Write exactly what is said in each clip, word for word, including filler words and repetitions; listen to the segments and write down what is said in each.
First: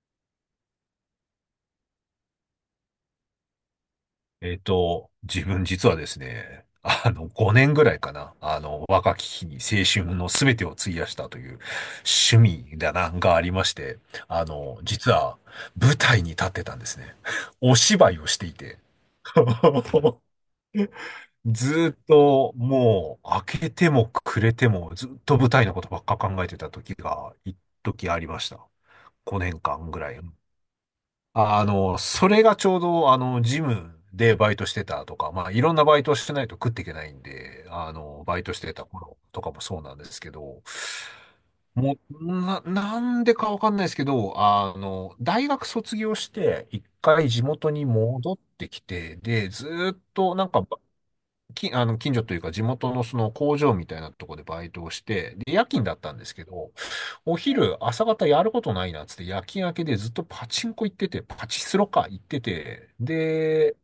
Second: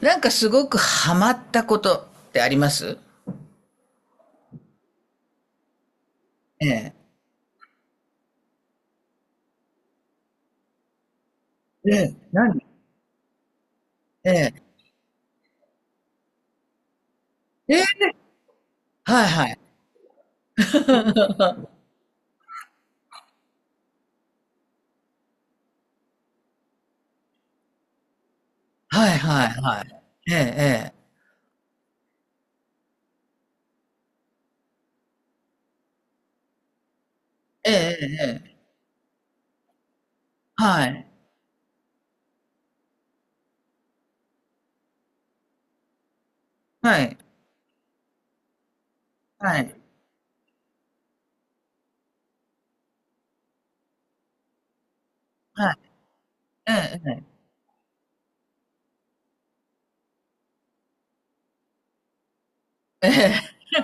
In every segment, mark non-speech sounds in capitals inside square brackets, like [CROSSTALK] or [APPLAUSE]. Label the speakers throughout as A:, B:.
A: なんかすごくハマったことってあります？
B: えっと、自分実はですね、
A: ええ。
B: あの、ごねんぐらいかな、あの、若き日に青春の全てを費やしたという
A: ええ、
B: 趣
A: 何？
B: 味だな、がありまして、
A: え
B: あ
A: え。
B: の、実は舞台に立ってたんですね。[LAUGHS] お
A: ええ、
B: 芝居をしていて。
A: はいはい。
B: [LAUGHS] ずーっともう開けても暮れてもずっと舞台のことばっか考えてた時が、一時ありました。
A: はいはい
B: 5年
A: は
B: 間ぐ
A: い。
B: らい。
A: ええ、
B: あの、それがちょうど、あの、ジムでバイトしてたとか、まあ、いろんなバイトをしてないと食っていけないんで、
A: ええ。え
B: あ
A: え、え
B: の、
A: え、
B: バイ
A: え
B: トし
A: え。
B: てた頃とかもそうなんですけど、
A: はい。
B: もう、な、なんでかわかんないですけど、あの、大学卒業して、一
A: はい。
B: 回地元に戻ってきて、で、
A: は
B: ず
A: い。
B: ーっとなんか、き、あの、近所というか地元のその工場みたいなとこでバイトをして、で、夜
A: はい。
B: 勤だったんですけ
A: え
B: ど、
A: え、ええ。
B: お昼、朝方やることないなっつって夜勤明けでずっとパチンコ行ってて、パチスロか行ってて、
A: え
B: で、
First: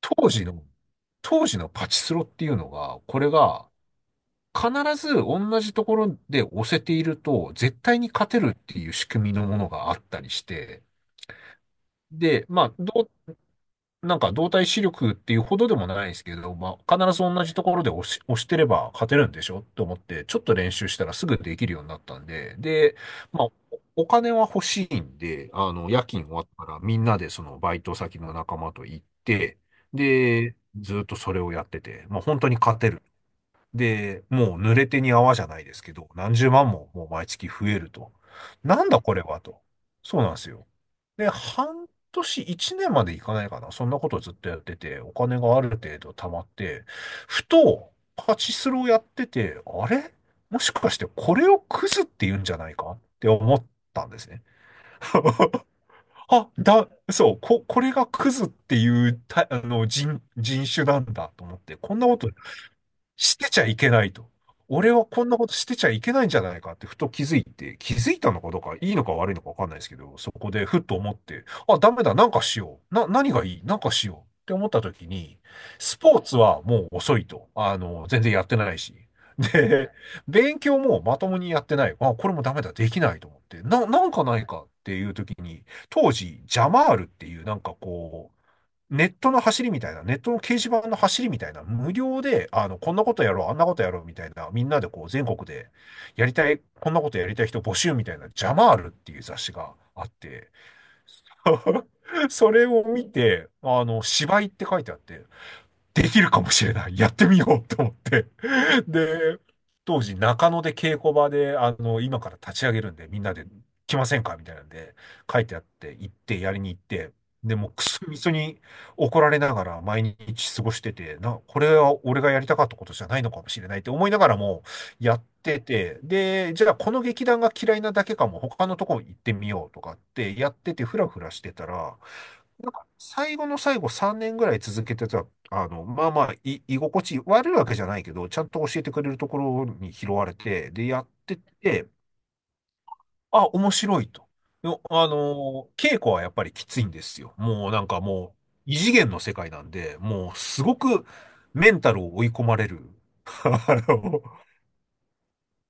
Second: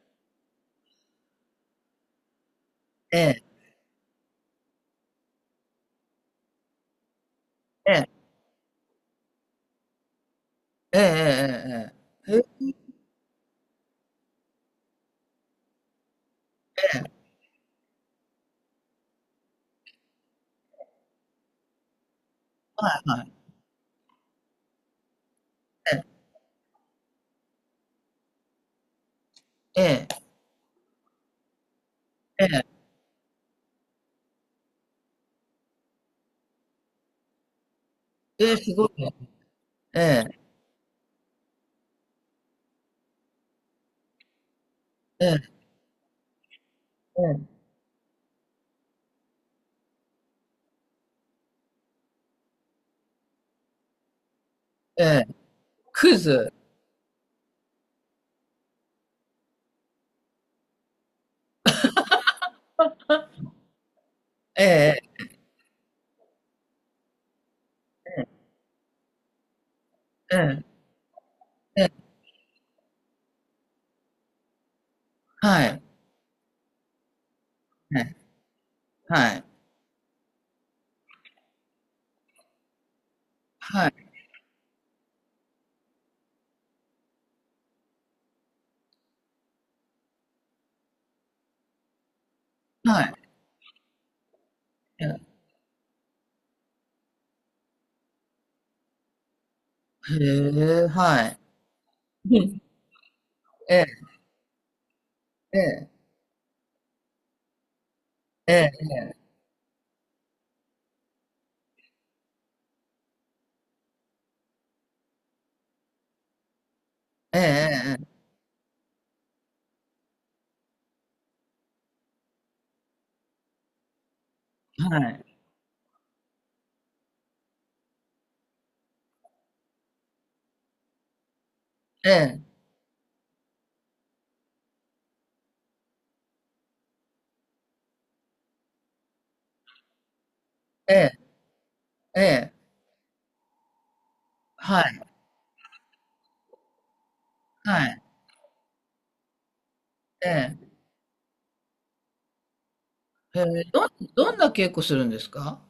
B: 当時の、当時のパチスロっていうのが、これ
A: え、
B: が必ず同じところで押せていると、絶
A: え
B: 対
A: え。
B: に勝てるっていう仕組みのものがあったりして、
A: ええ、ええ、ええ、え
B: で、
A: え。
B: ま
A: え、
B: あ、どうなんか動体視力っていうほどでもないですけど、まあ、必ず同じところで押し、押してれば勝てるんでしょと思って、ちょっと練習したらすぐできるようになったんで、で、
A: はいはい。
B: まあ、おお金は欲しいんで、あの、
A: ええ、
B: 夜勤終わったらみんなでそのバイト先の仲間と行って、
A: ええ、
B: で、ずっとそれをやってて、まあ、本
A: え
B: 当に
A: え。
B: 勝てる。で、もう濡れ手に泡じゃないですけど、何十万ももう毎月増えると。
A: ええ、す
B: な
A: ご
B: ん
A: い
B: だ
A: ね。
B: これはと。
A: え
B: そうなん
A: え、
B: ですよ。で、半年、いちねんまでいかないかな。そんなことをずっとやってて、お
A: ええ、
B: 金がある程度貯まって、ふ
A: え
B: と、パチスロをやってて、あれもしかしてこれをクズって言うんじゃないかって思ったんですね。[LAUGHS]
A: え、ええ。クイ
B: あ、
A: ズ。
B: だ、そう、こ、これがクズっていうた、あの、人、人種なんだと思って、こんなことしてちゃいけないと。俺
A: え
B: は
A: え、
B: こんなことしてちゃいけないんじゃないかってふと気づいて、気づいたのかどうか、いいのか悪いのかわかんないですけど、そ
A: え
B: こで
A: え、
B: ふっと思って、あ、
A: え
B: ダ
A: え、
B: メだ、なんかしよう。な、何がいいなんかしようって思った時に、
A: はい。
B: スポーツはもう遅いと。あの、全然やってないし。
A: はい。
B: で、勉強もまともにやってない。あ、これもダメだ、できないと思って。な、
A: は
B: な
A: い。
B: んかないかっていう時に、当時、ジャマールっていうなんかこう、ネットの走りみたいな、ネットの掲示板の走りみたいな、無料で、あの、こん
A: は
B: な
A: い。
B: こ
A: は
B: と
A: い。
B: やろう、あんなことやろうみたいな、みんなでこ
A: え
B: う、
A: え、
B: 全国で、やりたい、こんなことやりたい人募集みたいな、ジャマールっていう雑誌があっ
A: へ
B: て、
A: え、はい。
B: [LAUGHS]
A: う
B: そ
A: ん。
B: れを見て、
A: え
B: あ
A: え、
B: の、芝居って書いてあって、
A: ええ、
B: できるかもしれない、やってみようと思って、
A: え
B: [LAUGHS]
A: え、
B: で、当時中野で稽古場で、あの、今から立ち上げるんで、みんなで来ませんかみたいなんで、書いてあって、行って、やりに行って、
A: ええ
B: で、もうく
A: え
B: そ
A: え、
B: みそに怒られながら毎日過ごしてて、な、これは俺がやりたかったことじゃないのかもしれないって思いながらも
A: は
B: やっ
A: い。
B: てて、で、じゃあこの劇団が嫌いなだけかも、他のとこ行ってみようとかってやってて、ふらふらしてたら、
A: ええ、
B: なんか最後の最後さんねんぐらい続けてた、あの、まあまあ、い、居心地悪いわけじゃないけど、ちゃんと教えてくれるところに拾われて、で、
A: え
B: やっ
A: え、
B: てて、
A: ええ、
B: あ、面白いと。の、
A: はい、
B: あの、稽古はやっぱりきついんですよ。もう
A: は
B: なんか
A: い、
B: もう、異次元の世界なんで、
A: え
B: もうす
A: え。
B: ごくメンタルを追い込まれる。
A: へえ、
B: [LAUGHS] あ
A: どん
B: の
A: どんな稽古するんですか？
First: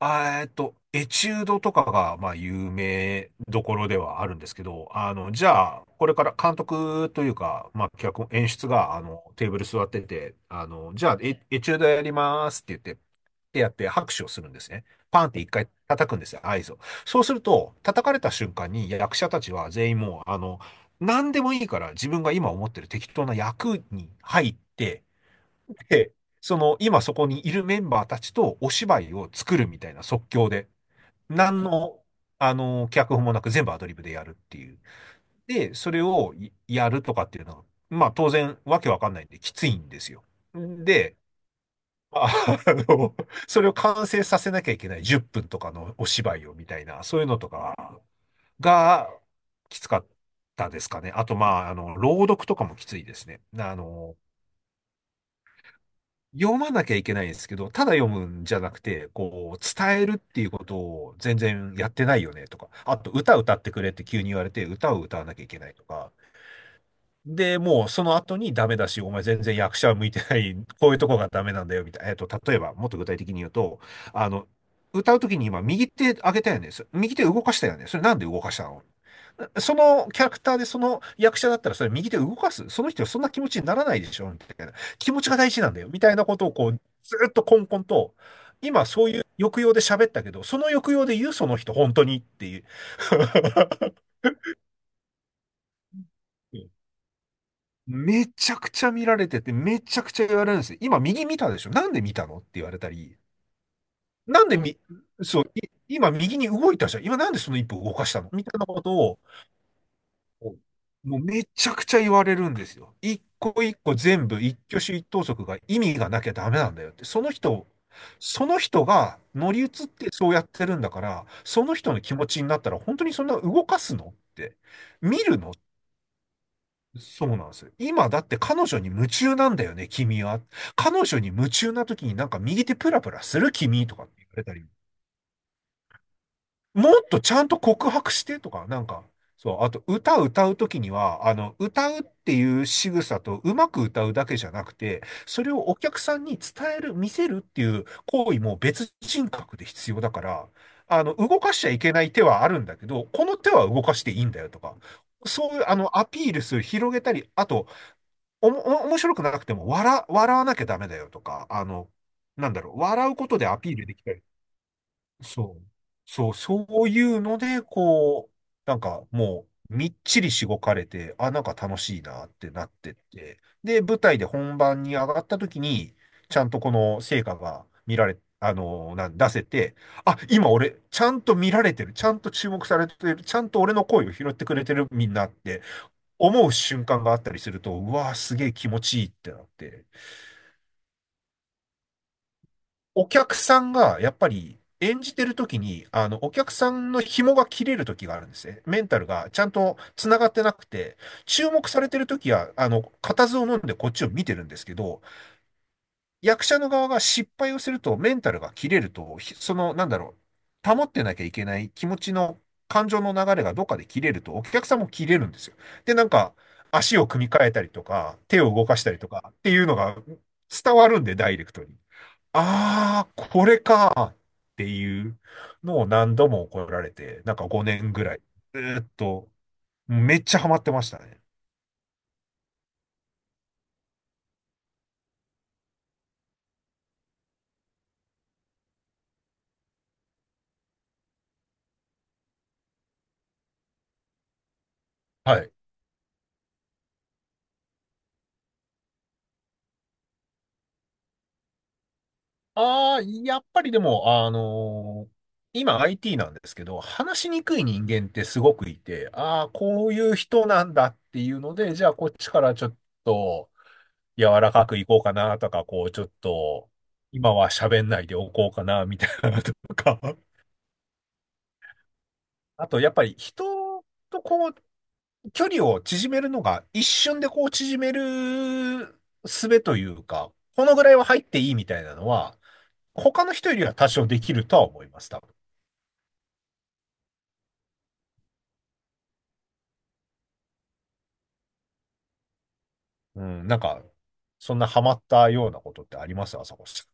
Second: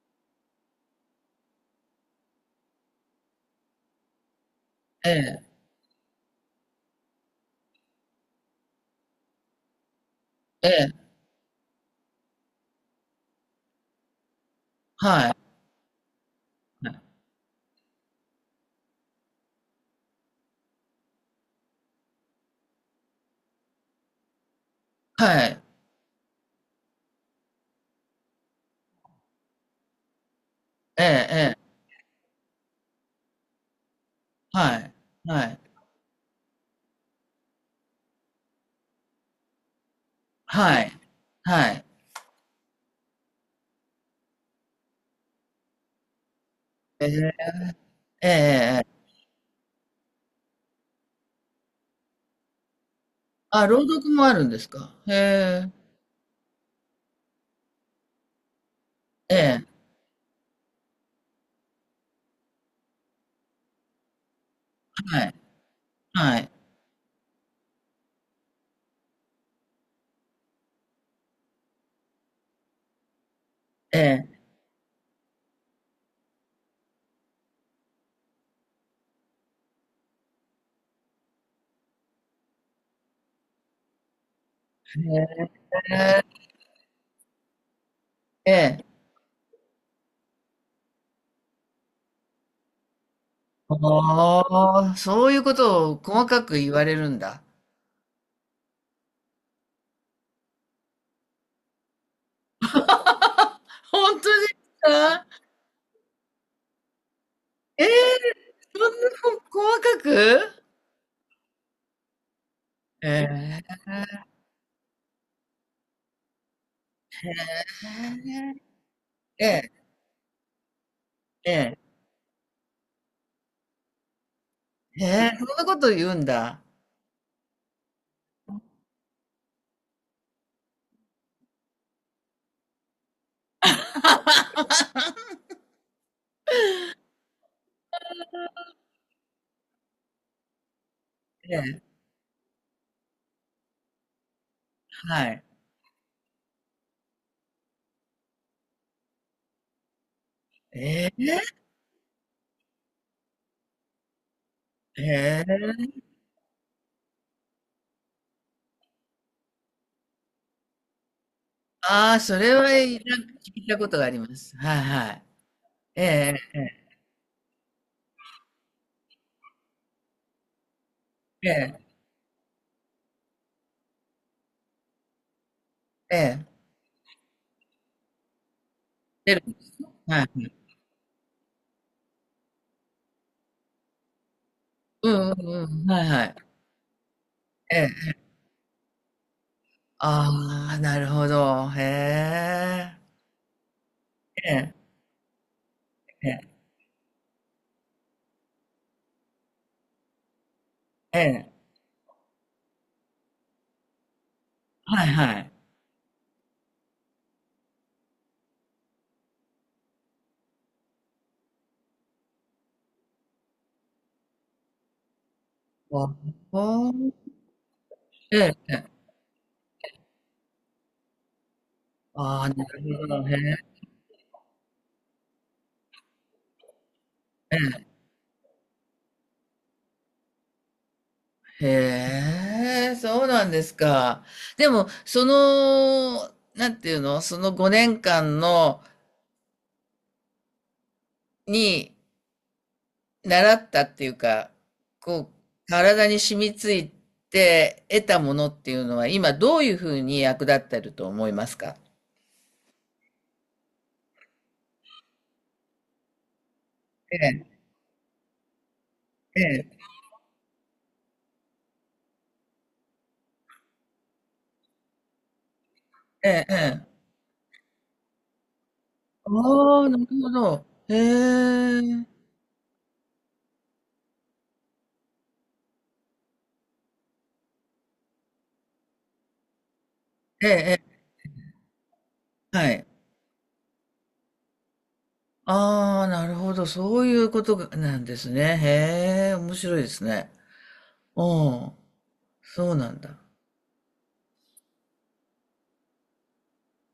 B: あえっと、エチュードとかが、まあ、有名どころではあるんですけど、
A: え
B: あの、
A: え、
B: じゃあ、これから監督というか、まあ、脚本、演出が、あの、テーブル座ってて、あ
A: え
B: の、
A: え、
B: じゃあ、エ、エチュードやりますって言って、ってやって拍手をするんですね。パン
A: は
B: っ
A: い、
B: て一回叩くんですよ、合図を。そうすると、叩かれた瞬間に役者たちは全員もう、あの、何でもいいから自分が今思ってる適当な役に入って、
A: はい、
B: で、その、今そこにいるメンバーたちとお芝居を作るみたいな即興で、
A: ええ、え
B: 何
A: え、
B: の、あの、脚本もなく全部アドリブでやるってい
A: は
B: う。
A: い、はい、
B: で、それをいやるとかっていうのは、まあ当然わけわかんないんできついんですよ。
A: はい、
B: で、
A: はい。
B: あ [LAUGHS] あの、それを完成させなきゃいけないじゅっぷんとかのお芝居をみたいな、
A: え
B: そういう
A: え、
B: のとか
A: ええええええ
B: がきつかったですかね。あと、まあ、あの、朗読とかもきついですね。
A: あ、
B: あ
A: 朗読
B: の、
A: もあるんですか？へえ。
B: 読まなきゃいけないんですけど、ただ読むんじゃなくて、
A: え
B: こう、
A: え、
B: 伝えるっていうことを全然やってないよねとか、あと歌歌ってくれって急に言われて、歌を歌わ
A: は
B: な
A: い、
B: きゃいけないとか、
A: はい、
B: で、もうその後にダメだし、お前全然役者向いてない、こういうとこがダメなんだよ、みたいな。えっと、例えば、もっと具体的に言うと、
A: え
B: あ
A: え、
B: の、歌うときに今、右手上げたよね。そ右手動かしたよね。それなんで動かしたの。そのキャラクターでその役者だったらそれ右手動かす。その人はそんな気持ちにならないでしょみたいな。気持ちが大事なんだよ。みたい
A: え
B: な
A: え、
B: ことをこう、ずっとコンコンと、
A: え。
B: 今そういう抑揚で喋ったけど、その抑揚で言うその人、本当にっていう。
A: ああ、そういうことを細かく言わ
B: [LAUGHS]
A: れるんだ。
B: めちゃくちゃ見られてて、めちゃくちゃ言われるんですよ。今右見たでしょなんで見たのって言われたり、
A: 本当
B: な
A: で
B: ん
A: す
B: でみ、
A: か？
B: そう、い今右に動いたじゃん。今なんでそのいっぽ
A: ええ、
B: 動かしたのみたいな
A: そ
B: こと
A: んな
B: を、
A: 細かく？
B: もうめちゃくちゃ言われるんですよ。
A: え
B: 一個
A: え、
B: 一個全部一挙手一投足が意味がなきゃダメなんだよって。その人、その人が
A: え
B: 乗り移っ
A: え、
B: てそうやってるんだから、
A: え
B: その
A: え、
B: 人の気持ちになったら本当にそんな動かすのって、
A: え
B: 見
A: え、
B: る
A: そん
B: の
A: なこと言うんだ。
B: そうなんですよ。今だって彼女に夢中なんだよね、君は。彼女に夢中な時になんか右手プラプラする君とかって言われたり、もっとちゃんと告白してとか、なんか、そう、あと歌歌う時には、あの、
A: ええ、
B: 歌うっていう仕草とうまく歌うだけじゃなくて、
A: は
B: そ
A: い。
B: れをお客さんに伝える、見せるっていう行為も別人格で必要だから、あ
A: え
B: の、動か
A: え、
B: しちゃいけない手はあるんだけど、この手は動かしていいんだよとか、
A: え
B: そういう、あ
A: え、
B: の、アピールする、広げたり、あと、おも、お面白くなくても、笑、笑わなきゃダメだよとか、あの、
A: ああ、そ
B: な
A: れ
B: んだ
A: は、
B: ろう、
A: い
B: 笑
A: な
B: う
A: ん
B: こ
A: か
B: とで
A: 聞
B: ア
A: い
B: ピ
A: た
B: ール
A: こ
B: で
A: と
B: き
A: があ
B: た
A: り
B: り。
A: ます。はいはい。
B: そう。
A: え
B: そう、
A: え、
B: そういうので、こう、なんかもう、みっちりしごかれて、あ、なん
A: え
B: か楽
A: え、
B: しいなってなってって、で、舞台で本番に上がった時に、
A: え
B: ちゃ
A: え、
B: んとこの成果が見られ、あの、なん、出
A: 出
B: せ
A: る。
B: て、あ、
A: はい。
B: 今俺、ちゃんと見られてる、ちゃんと注目されてる、ちゃんと俺の声を拾ってくれてるみ
A: う
B: んなっ
A: んう
B: て、
A: んうん、はいはい。
B: 思う瞬間があったりすると、
A: え
B: う
A: え。
B: わーすげえ気持ちいいってなって。
A: ああ、なるほど。へえ。
B: お客さんが、やっぱ
A: え
B: り、
A: え、
B: 演じてる時に、あの、
A: え
B: お
A: え、
B: 客さんの紐が切れる時があるんですね。メンタルがちゃんと繋がってなくて、
A: え
B: 注
A: え、
B: 目されてる時は、あの、固唾を飲んでこっちを見てるんですけど、
A: はいはい。
B: 役者の側が失敗をすると、メンタルが切れると、ひその、なんだろう、保ってなきゃいけない気持ちの、感情の流れがどっかで切れると、お客さんも切れるんですよ。で、な
A: あ、
B: んか、
A: ほ
B: 足を
A: お。
B: 組み替えたりとか、
A: え
B: 手を
A: え、
B: 動
A: え
B: かし
A: え。
B: たりとかっていうのが伝わるんで、ダイレクトに。
A: ああ、なるほ
B: ああ、
A: ど、
B: これ
A: へ
B: かっていうのを何度も怒られて、なんか
A: え。
B: 5
A: え。
B: 年ぐらい、ずーっと、めっちゃハマってましたね。
A: へえ、そうなんですか？でも、その、なんていうの、そのごねんかんの、に習ったっていうか、こう、
B: はい。
A: 体に染みついて得たものっていうのは、今どういうふうに役立ってると思いますか？
B: ああ、やっぱりでも、あのー今 アイティー なんですけど、
A: え
B: 話しに
A: え、
B: くい人間ってすごくいて、ああ、
A: え
B: こういう人なんだっていうので、じゃあこっちからちょっと柔らかくいこうかなとか、こうちょっ
A: え、ええ、え
B: と
A: え。
B: 今は喋んないでおこうかなみたいなのと
A: ああ、な
B: か。
A: る
B: [LAUGHS]
A: ほど。へえ、
B: あとやっぱり人とこう距離を縮めるのが一瞬でこう縮める術というか、
A: ええ、
B: この
A: え
B: ぐらいは入っていいみたいなのは、
A: え、はい。
B: 他の人よりは多少できるとは思います、多分。
A: ああ、なるほど。そういうことがなんですね。へえ、面白いですね。うん。そうなんだ。
B: うん、なんか、そんなハマったようなことってあります朝子さ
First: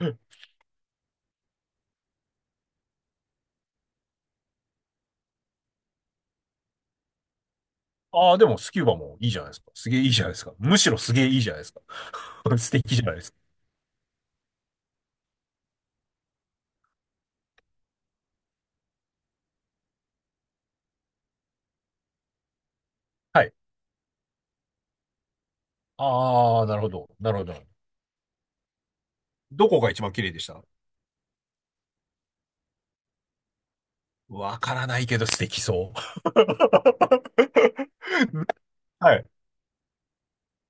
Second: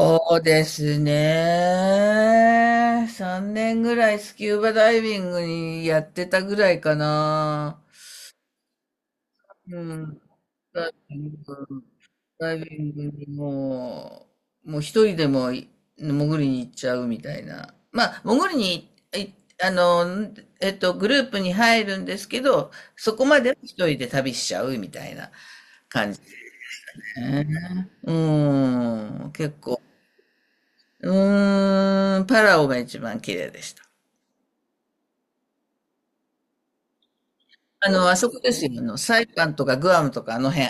B: ん。うん。
A: うですね。さんねんぐらいスキューバダイビングにやってたぐらいかな。
B: ああ、でもスキューバもいいじゃないですか。
A: う
B: すげえいい
A: ん。
B: じゃないですか。む
A: ダ
B: し
A: イ
B: ろす
A: ビ
B: げえ
A: ング、
B: いいじゃないですか。
A: ダ
B: [LAUGHS]
A: イ
B: 素
A: ビン
B: 敵
A: グ
B: じゃないで
A: に
B: すか。
A: もう、もう一人でもい潜りに行っちゃうみたいな。まあ、潜りに、いあの、えっと、グループに入るんですけど、そこま
B: は
A: で
B: い。
A: は一人で旅しちゃうみたいな感じ
B: ああ、なるほど。なるほ
A: ね。
B: ど。
A: うん。結
B: どこ
A: 構。
B: が一番綺麗でした？
A: うーん、パラオが一番綺麗でした。
B: わからないけど素敵そう。[LAUGHS]
A: あの、あそこですよ。あの、
B: は
A: サイ
B: い。
A: パンとかグアムとかあの辺。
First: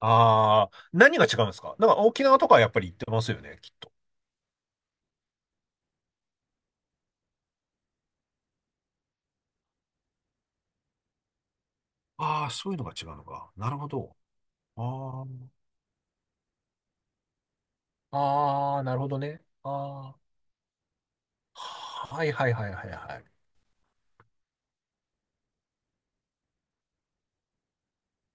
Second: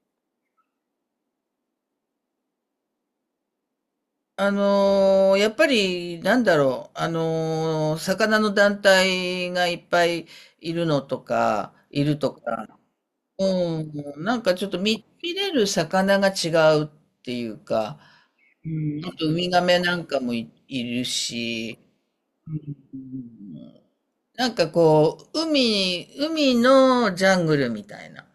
B: ああ、何が違うんですか？なんか沖縄とかはやっぱり行ってますよね、きっと。
A: あのーやっぱり、なんだろう、あのー魚の団体がいっぱいいるのとか、いると
B: ああ、
A: か、
B: そういうのが違うのか。なる
A: う
B: ほ
A: ん、
B: ど。
A: なんかちょっと見、
B: あ
A: 見れる魚が違うっていうか、
B: あ、
A: う
B: ああ、なる
A: ん、
B: ほ
A: あ
B: ど
A: とウ
B: ね。
A: ミガメなん
B: あ
A: かもい、いる
B: あ、
A: し、
B: はいはいはいはい
A: う
B: はい。
A: ん、なんかこう、海、海のジャングルみたいな。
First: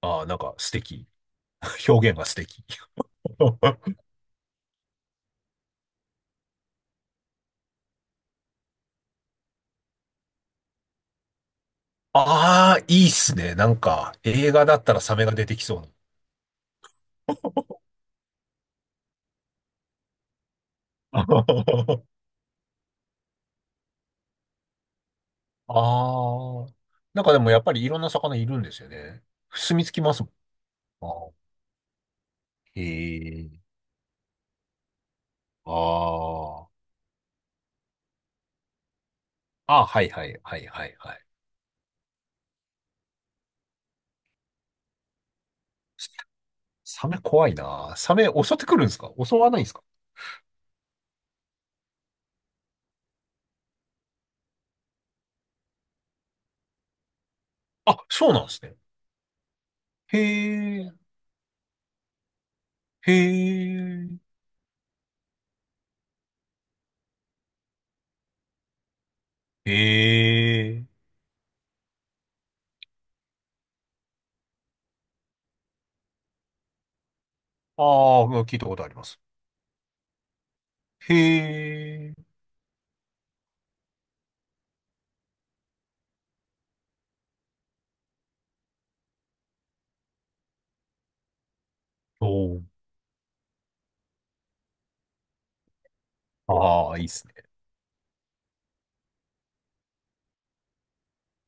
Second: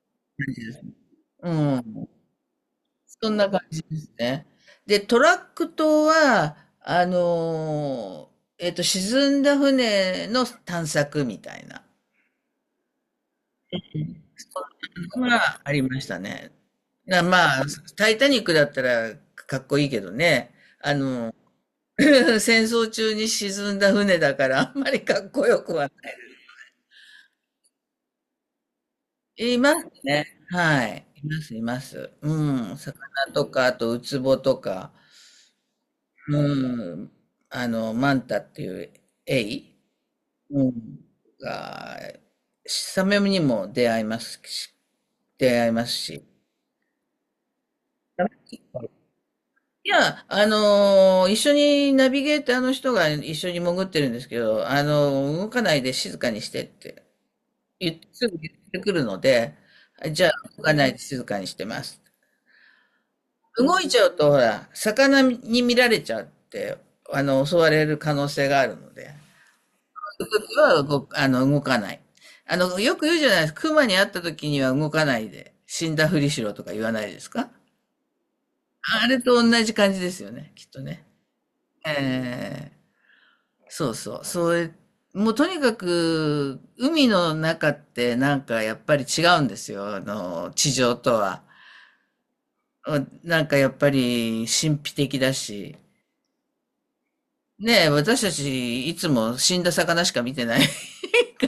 B: ああ、なんか素敵。
A: う
B: [LAUGHS]
A: ん。
B: 表現が素敵。
A: そんな感じ
B: [LAUGHS]
A: ですね。で、トラック島は、あのーえっと、沈んだ船の探索みたいな、
B: ああ、いいっすね。なんか、映画だったらサ
A: そん
B: メ
A: な
B: が
A: の
B: 出て
A: が
B: き
A: あ
B: そう
A: り
B: な。
A: ましたね。な、まあ、タイタニックだったらかっこいいけどね、あの、
B: [LAUGHS]
A: [LAUGHS] 戦争中に沈んだ船だから、あんまりかっこよくはな
B: ああ。なんかでもやっぱりいろんな魚いるんですよね。
A: い。いま
B: 住み
A: す
B: 着きます
A: ね。
B: も
A: はい。
B: ん。
A: いま
B: あ
A: す、います。うん。
B: ーへ
A: 魚と
B: え。
A: か、あと、ウツボとか、
B: あ
A: うん。あの、マンタっていうエ
B: あ。
A: イ。
B: ああ、はいはいは
A: う
B: いはい
A: ん。
B: はい。
A: が、サメにも出会いますし、出会いますし。
B: サメ怖いな。サメ襲ってくるんですか？襲わないんですか？
A: いや、あのー一緒にナビゲーターの人が一緒に潜ってるんですけど、あのー動かないで静かにしてって言
B: あ、
A: って、す
B: そう
A: ぐ
B: なん
A: 言
B: です
A: っ
B: ね。
A: てくるので、
B: へ
A: じゃあ動かないで
B: え。
A: 静かにしてます。
B: へ
A: 動いちゃ
B: え。
A: うと、ほら、魚に見られちゃって、あの、襲われる可能性があるので。
B: へ
A: は動
B: え。
A: く、あの、動かない。あの、よく言うじゃないですか。熊に会った時には動かないで、死んだふりしろとか言わないですか？
B: ああ、聞いたことありま
A: あれ
B: す。
A: と同じ感じですよね、きっとね。
B: へえ。
A: ええ。そうそう。それ、もうとにかく、海の中ってなんかやっぱり違うんですよ。あの、地上とは。
B: おー。
A: うん。なんかやっぱり神秘的だし。
B: ああ、いいっすね。
A: ねえ、私たちいつも死んだ魚しか見てない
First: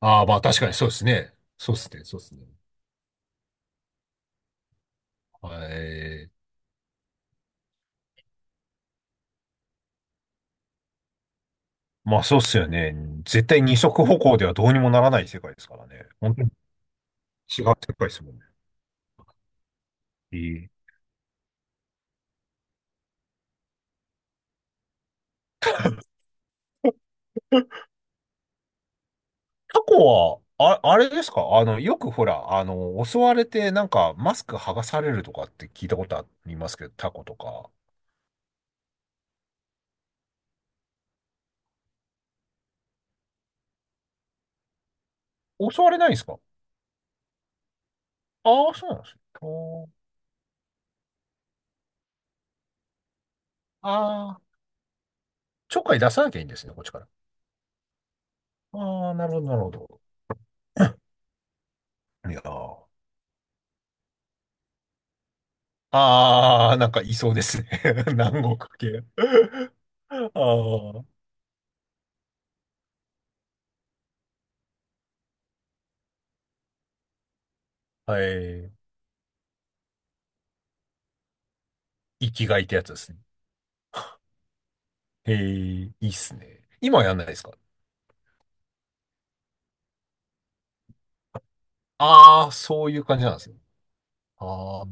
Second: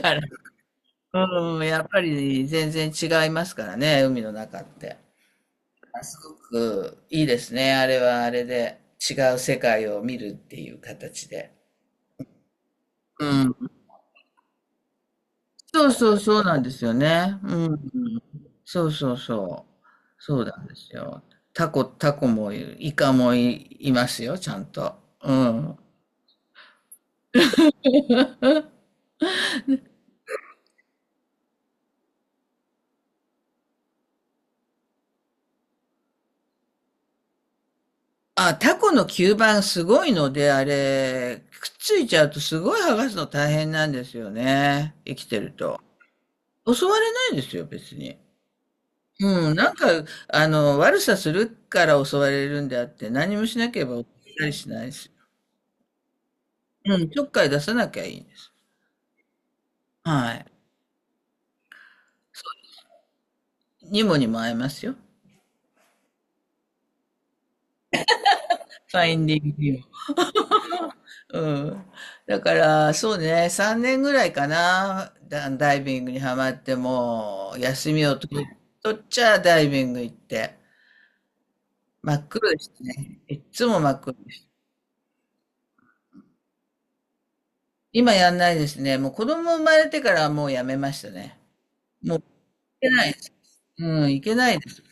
A: から。
B: あ、まあ確かにそうですね。
A: うん、
B: そう
A: や
B: で
A: っ
B: す
A: ぱ
B: ね、そうですね。
A: り全然違いますからね、海の中って。
B: は
A: あすご
B: い。
A: くいいですね、あれはあれで。違う世界を見るっていう形で。
B: まあそうっすよね。
A: う
B: 絶
A: ん。
B: 対二足歩行ではどうにもならない世界ですか
A: そ
B: ら
A: う
B: ね。
A: そう
B: 本
A: そ
B: 当
A: う
B: に
A: なんですよね。
B: 違う
A: う
B: 世
A: ん。
B: 界ですもんね。
A: そうそうそう。そうなん
B: え
A: で
B: え。
A: すよ。タコ、タコもいる、イカもい、いますよ、ちゃんと。うん。
B: タコは、あ、あれですか？あの、よくほら、あの、襲われてなんかマスク剥がされるとかって聞いたことありますけど、タコとか。
A: あ、タコの吸盤すごいので、あれ、くっついちゃうとすごい剥がすの大変なんですよね。生きてると。
B: 襲われないんですか？
A: 襲われないですよ、別に。
B: ああ、そうなんですね。
A: うん、なんか、
B: と、
A: あの、悪さするから襲われるんであって、何もしなければ襲われ
B: あ
A: たり
B: あ、
A: しないし。
B: ちょっかい出さなきゃいいんですね、こっち
A: う
B: から。
A: ん、ちょっかい出さなきゃいいんです。
B: ああ、なるほど、なるほど。
A: はい。
B: いやー。
A: にもにも会えますよ。
B: ああ、なんかいそうですね。[LAUGHS] 南国
A: フ
B: 系。
A: ァインディングにも。
B: ああ、は
A: うん。だから、そうね、さんねんぐらいかな、ダ、ダイビングにはまって、もう、休みを取、
B: い。
A: 取っちゃダイビング行って、真っ
B: 生き
A: 黒で
B: がいっ
A: し
B: てや
A: た
B: つですね。
A: ね。いっつも真っ黒です。
B: へえ、いいっすね。今はやんないですか？
A: 今やんないですね。もう子供生まれてからはもうやめましたね。
B: ああー、そ
A: け
B: ういう
A: ないで
B: 感じ
A: す。
B: なんですね。
A: うん、いけないです、
B: あ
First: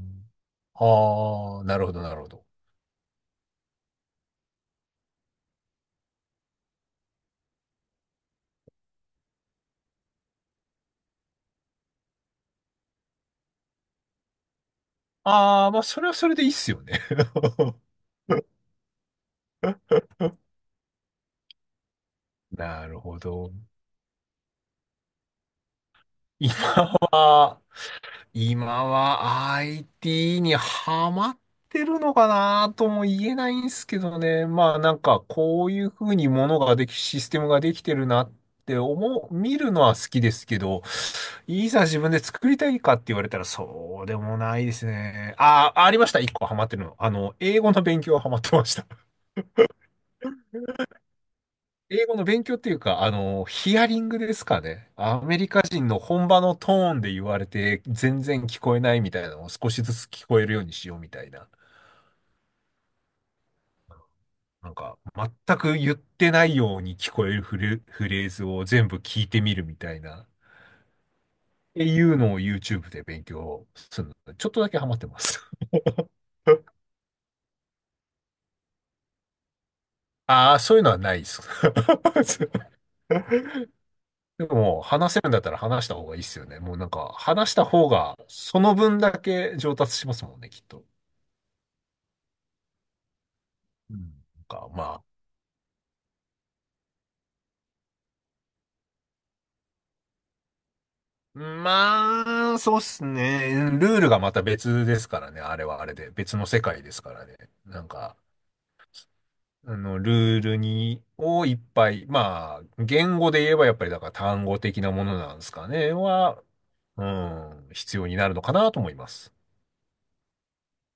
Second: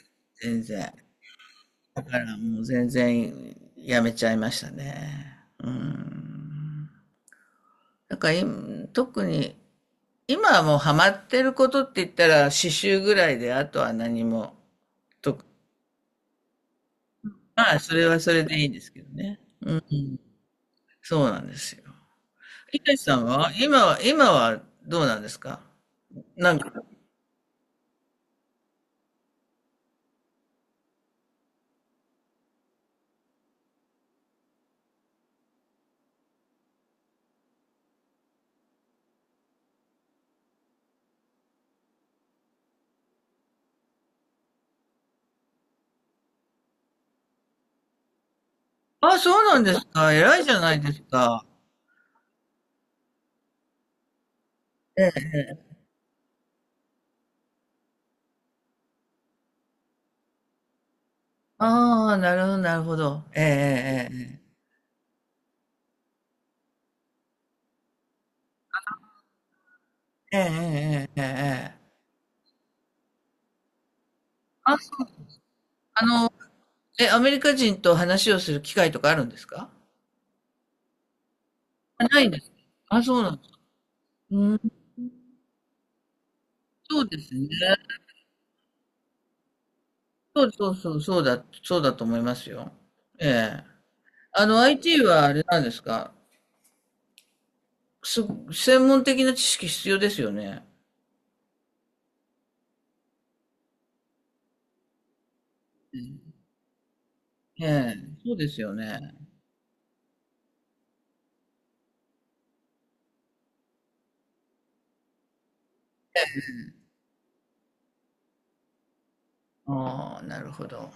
A: 全
B: あ、
A: 然。
B: ああ、なるほど、
A: だ
B: な
A: か
B: るほ
A: ら
B: ど。
A: もう全然やめちゃいましたね。うん。だから今、特に、今はもうハマってることって言ったら刺繍ぐらいで、あとは何も、と、
B: ああ、まあ、それはそれでいいっすよね。
A: まあ、それはそれで
B: [LAUGHS]
A: いいんですけどね。そうなんですよ。い
B: な
A: かし
B: る
A: さ
B: ほ
A: ん
B: ど。
A: は今は、今はどうなんですか？なんか、
B: 今今は アイティー にハマってるのかなとも言えないんですけどね。まあなんかこういうふうにものができ、システムができてるなって思う、見るのは好きですけど、いざ自分で作りたいかって言われたらそうでもないですね。ああ、ありました。一個ハマってるの。あの、英語の勉強はハマってました。
A: あ、そうなんですか？偉いじゃないですか。
B: 英語の勉強っていうか、あの、ヒアリングですかね。アメリカ人の本場のトーンで言われて、全然聞こえないみたいなのを少しずつ聞こえるようにしようみたいな。
A: ああ、なるほど、なるほど。ええ
B: なんか、全く言ってないように聞こえるフレ、フレーズを全部聞いてみるみたいな。っ
A: えええええええええええ
B: て
A: え。
B: いうのを YouTube で勉強するの。ちょっとだけハマってます。
A: あの、え、アメリカ人と話をする機会とかあるんですか？
B: ああ、そういうのはないです。
A: あないんです。あ、そうなんです。
B: [LAUGHS] で
A: うん、
B: も、話せるんだったら話した方がいいっすよね。もうなん
A: そう
B: か、
A: ですね。
B: 話した方が、その分だけ上達しますもん
A: そ
B: ね、
A: う
B: きっ
A: そう
B: と。
A: そう、そうだ、そうだと思いますよ。ええ。
B: うん
A: あの、
B: か、ま
A: アイティー はあれなんですか？す、専門的な知識必要ですよね。
B: あ、まあ、そうっすね。ルールがまた別ですからね。あれはあれで。別の世界ですからね。
A: え
B: なん
A: え、
B: か、
A: そうですよね。
B: あの、ルールに、をいっぱい、まあ、言語で言えばやっぱりだから単語的なものなんですかね。は、うん、必要になるのかなと思います。
A: ああ、なるほど。